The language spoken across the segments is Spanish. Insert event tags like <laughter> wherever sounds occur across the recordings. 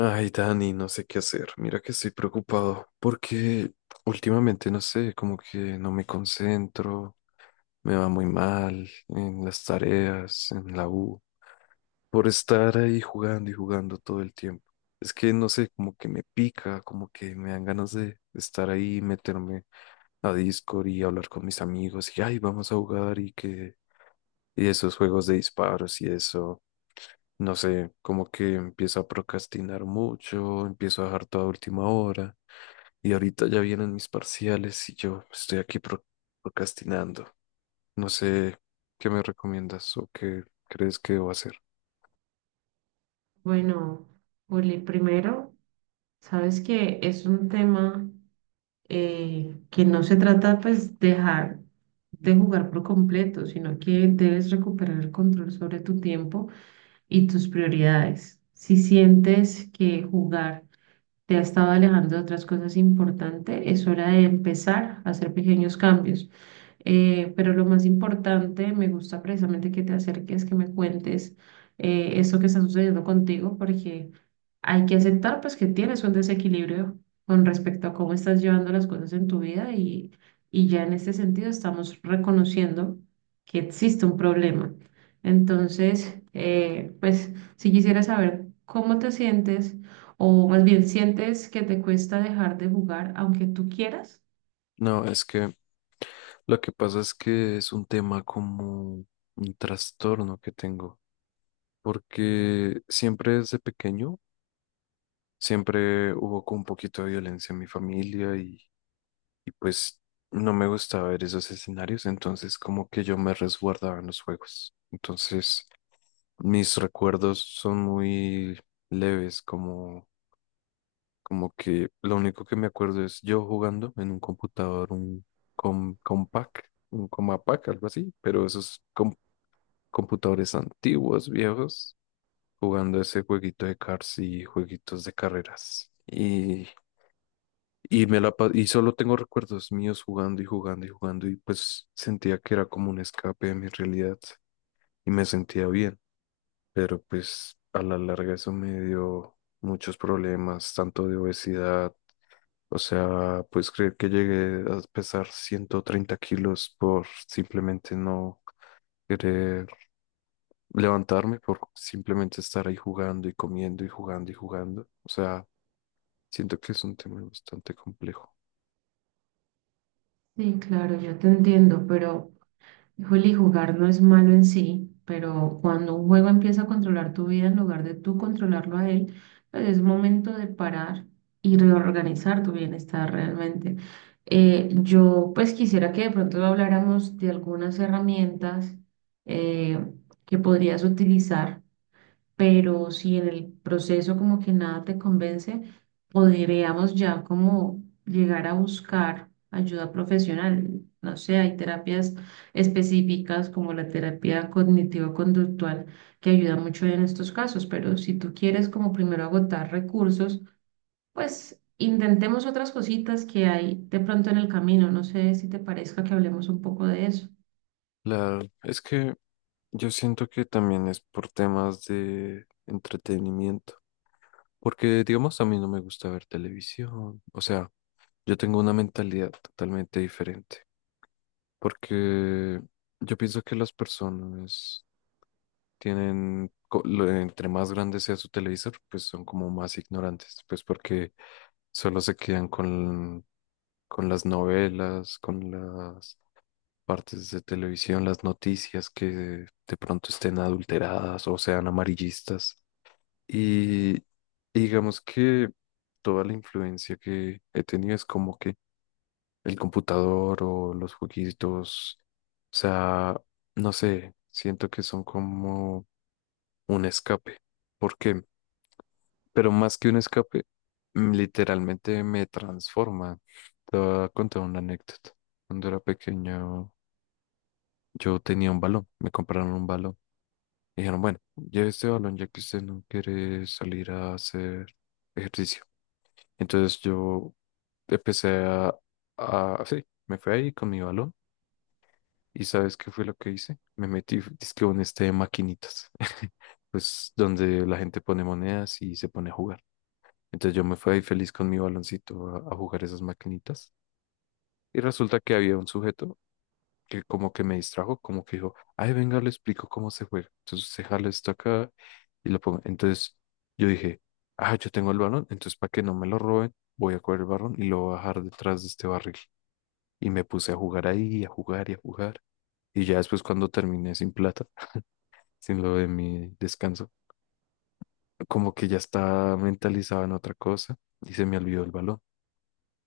Ay, Dani, no sé qué hacer. Mira que estoy preocupado porque últimamente, no sé, como que no me concentro, me va muy mal en las tareas, en la U, por estar ahí jugando y jugando todo el tiempo. Es que, no sé, como que me pica, como que me dan ganas de estar ahí, meterme a Discord y hablar con mis amigos y, ay, vamos a jugar y esos juegos de disparos y eso, no sé, como que empiezo a procrastinar mucho, empiezo a dejar toda última hora y ahorita ya vienen mis parciales y yo estoy aquí procrastinando. No sé qué me recomiendas o qué crees que debo hacer. Bueno, Juli, primero, sabes que es un tema que no se trata pues dejar de jugar por completo, sino que debes recuperar el control sobre tu tiempo y tus prioridades. Si sientes que jugar te ha estado alejando de otras cosas importantes, es hora de empezar a hacer pequeños cambios. Pero lo más importante, me gusta precisamente que te acerques, que me cuentes eso que está sucediendo contigo, porque hay que aceptar pues que tienes un desequilibrio con respecto a cómo estás llevando las cosas en tu vida y ya en este sentido estamos reconociendo que existe un problema. Entonces, pues si quisiera saber cómo te sientes o más bien sientes que te cuesta dejar de jugar aunque tú quieras. No, es que lo que pasa es que es un tema como un trastorno que tengo, porque siempre desde pequeño, siempre hubo como un poquito de violencia en mi familia y pues no me gustaba ver esos escenarios, entonces como que yo me resguardaba en los juegos. Entonces mis recuerdos son muy leves, como, como que lo único que me acuerdo es yo jugando en un computador, un compact, un Compact, algo así, pero esos computadores antiguos, viejos, jugando ese jueguito de cars y jueguitos de carreras. Y solo tengo recuerdos míos jugando y jugando y jugando y pues sentía que era como un escape de mi realidad y me sentía bien, pero pues a la larga eso me dio muchos problemas, tanto de obesidad, o sea, pues creer que llegué a pesar 130 kilos por simplemente no querer levantarme, por simplemente estar ahí jugando y comiendo y jugando, o sea, siento que es un tema bastante complejo. Sí, claro, yo te entiendo, pero... Híjole, jugar no es malo en sí, pero cuando un juego empieza a controlar tu vida en lugar de tú controlarlo a él, pues es momento de parar y reorganizar tu bienestar realmente. Yo pues quisiera que de pronto habláramos de algunas herramientas eh, que podrías utilizar pero si en el proceso como que nada te convence, podríamos ya como llegar a buscar ayuda profesional. No sé, hay terapias específicas como la terapia cognitivo-conductual que ayuda mucho en estos casos, pero si tú quieres como primero agotar recursos, pues intentemos otras cositas que hay de pronto en el camino. No sé si te parezca que hablemos un poco de eso. Es que yo siento que también es por temas de entretenimiento, porque digamos a mí no me gusta ver televisión, o sea, yo tengo una mentalidad totalmente diferente, porque yo pienso que las personas tienen, entre más grande sea su televisor, pues son como más ignorantes, pues porque solo se quedan con las novelas, con las partes de televisión, las noticias que de pronto estén adulteradas o sean amarillistas. Y digamos que toda la influencia que he tenido es como que el computador o los jueguitos, o sea, no sé, siento que son como un escape. ¿Por qué? Pero más que un escape, literalmente me transforma. Te voy a contar una anécdota. Cuando era pequeño, yo tenía un balón, me compraron un balón. Y dijeron, bueno, lleve este balón ya que usted no quiere salir a hacer ejercicio. Entonces yo empecé sí, me fui ahí con mi balón y ¿sabes qué fue lo que hice? Me metí, dizque en este de maquinitas, <laughs> pues donde la gente pone monedas y se pone a jugar. Entonces yo me fui ahí feliz con mi baloncito a jugar esas maquinitas y resulta que había un sujeto que como que me distrajo, como que dijo, ay, venga, le explico cómo se juega. Entonces se jala esto acá y lo pongo. Entonces yo dije, ah, yo tengo el balón, entonces para que no me lo roben, voy a coger el balón y lo voy a bajar detrás de este barril. Y me puse a jugar ahí, a jugar. Y ya después cuando terminé sin plata, <laughs> sin lo de mi descanso, como que ya estaba mentalizado en otra cosa y se me olvidó el balón.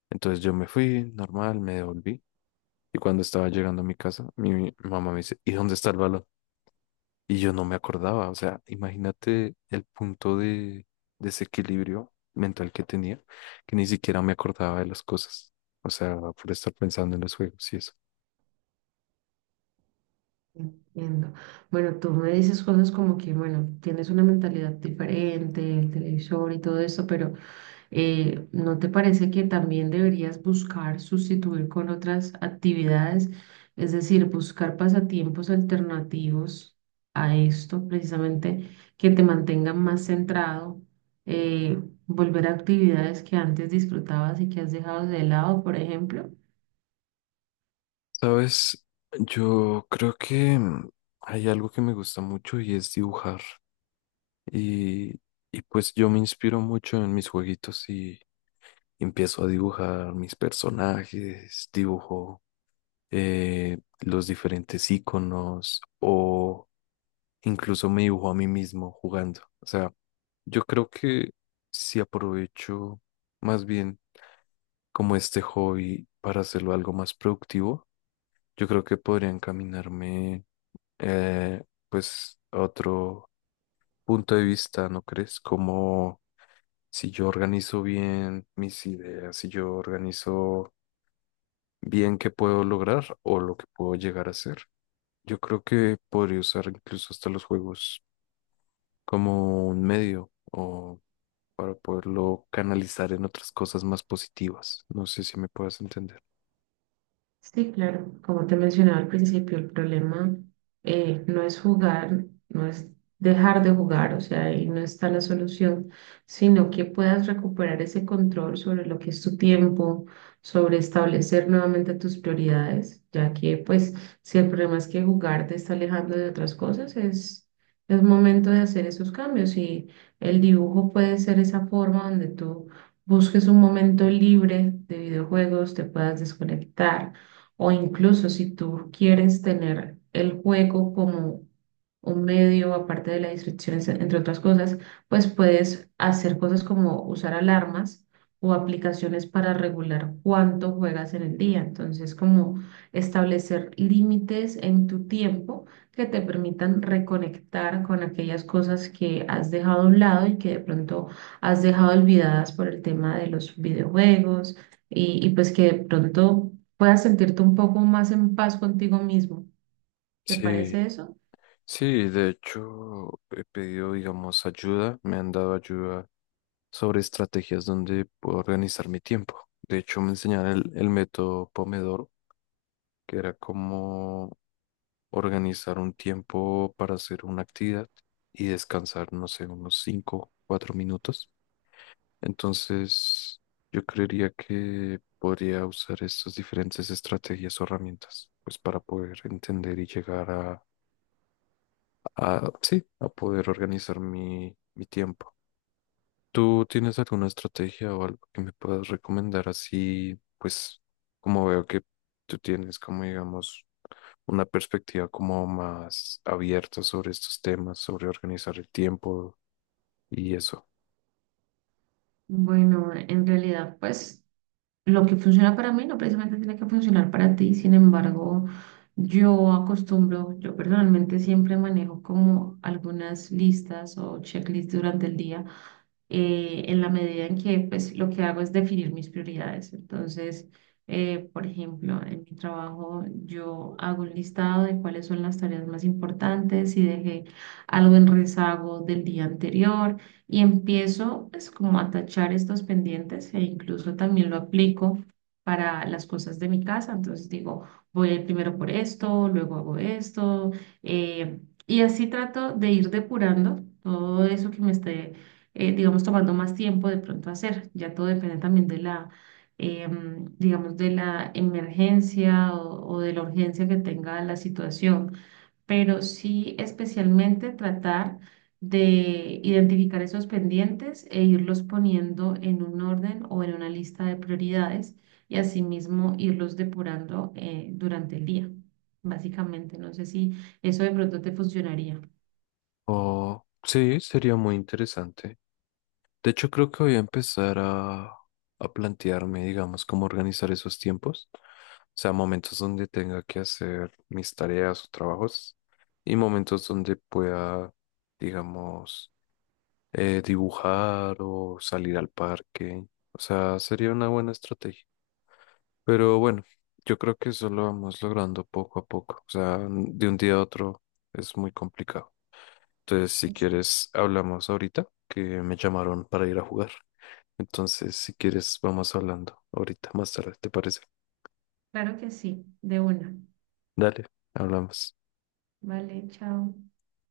Entonces yo me fui, normal, me devolví. Y cuando estaba llegando a mi casa, mi mamá me dice, ¿y dónde está el balón? Y yo no me acordaba, o sea, imagínate el punto de desequilibrio mental que tenía, que ni siquiera me acordaba de las cosas, o sea, por estar pensando en los juegos y eso. Entiendo. Bueno, tú me dices cosas como que, bueno, tienes una mentalidad diferente, el televisor y todo eso, pero ¿no te parece que también deberías buscar sustituir con otras actividades? Es decir, buscar pasatiempos alternativos a esto, precisamente que te mantengan más centrado, volver a actividades que antes disfrutabas y que has dejado de lado, por ejemplo. Sabes, yo creo que mm, hay algo que me gusta mucho y es dibujar. Y, y pues yo me inspiro mucho en mis jueguitos y empiezo a dibujar mis personajes, dibujo los diferentes iconos o incluso me dibujo a mí mismo jugando. O sea, yo creo que si aprovecho más bien como este hobby para hacerlo algo más productivo, yo creo que podría encaminarme eh, pues a otro punto de vista, ¿no crees? Como si yo organizo bien mis ideas, si yo organizo bien qué puedo lograr o lo que puedo llegar a hacer. Yo creo que podría usar incluso hasta los juegos como un medio o para poderlo canalizar en otras cosas más positivas. No sé si me puedas entender. Sí, claro, como te mencionaba al principio, el problema no es jugar, no es dejar de jugar, o sea, ahí no está la solución, sino que puedas recuperar ese control sobre lo que es tu tiempo, sobre establecer nuevamente tus prioridades, ya que pues si el problema es que jugar te está alejando de otras cosas, es momento de hacer esos cambios y el dibujo puede ser esa forma donde tú busques un momento libre de videojuegos, te puedas desconectar o incluso si tú quieres tener el juego como un medio, aparte de las distracciones entre otras cosas, pues puedes hacer cosas como usar alarmas o aplicaciones para regular cuánto juegas en el día. Entonces, como establecer límites en tu tiempo que te permitan reconectar con aquellas cosas que has dejado a un lado y que de pronto has dejado olvidadas por el tema de los videojuegos y pues que de pronto puedas sentirte un poco más en paz contigo mismo. ¿Te Sí, parece eso? sí, de hecho he pedido, digamos, ayuda, me han dado ayuda sobre estrategias donde puedo organizar mi tiempo. De hecho, me enseñaron el método Pomodoro, que era como organizar un tiempo para hacer una actividad y descansar, no sé, unos 5, 4 minutos. Entonces, yo creería que podría usar estas diferentes estrategias o herramientas, pues para poder entender y llegar a sí, a poder organizar mi tiempo. ¿Tú tienes alguna estrategia o algo que me puedas recomendar así, pues como veo que tú tienes como digamos una perspectiva como más abierta sobre estos temas, sobre organizar el tiempo y eso? Bueno, en realidad, pues lo que funciona para mí no precisamente tiene que funcionar para ti. Sin embargo, yo acostumbro, yo personalmente siempre manejo como algunas listas o checklists durante el día en la medida en que pues lo que hago es definir mis prioridades. Entonces, por ejemplo, en mi trabajo yo hago un listado de cuáles son las tareas más importantes, si dejé algo en rezago del día anterior y empiezo pues como a tachar estos pendientes e incluso también lo aplico para las cosas de mi casa. Entonces digo, voy a ir primero por esto, luego hago esto, eh, y así trato de ir depurando todo eso que me esté digamos, tomando más tiempo de pronto hacer. Ya todo depende también de digamos, de la emergencia o de la urgencia que tenga la situación, pero sí especialmente tratar de identificar esos pendientes e irlos poniendo en un orden o en una lista de prioridades y asimismo irlos depurando durante el día, básicamente. No sé si eso de pronto te funcionaría. O sí, sería muy interesante. De hecho, creo que voy a empezar a plantearme, digamos, cómo organizar esos tiempos. O sea, momentos donde tenga que hacer mis tareas o trabajos y momentos donde pueda, digamos, dibujar o salir al parque. O sea, sería una buena estrategia. Pero bueno, yo creo que eso lo vamos logrando poco a poco. O sea, de un día a otro es muy complicado. Entonces, si Exacto. quieres, hablamos ahorita, que me llamaron para ir a jugar. Entonces, si quieres, vamos hablando ahorita, más tarde, ¿te parece? Claro que sí, de una. Dale, hablamos. Vale, chao.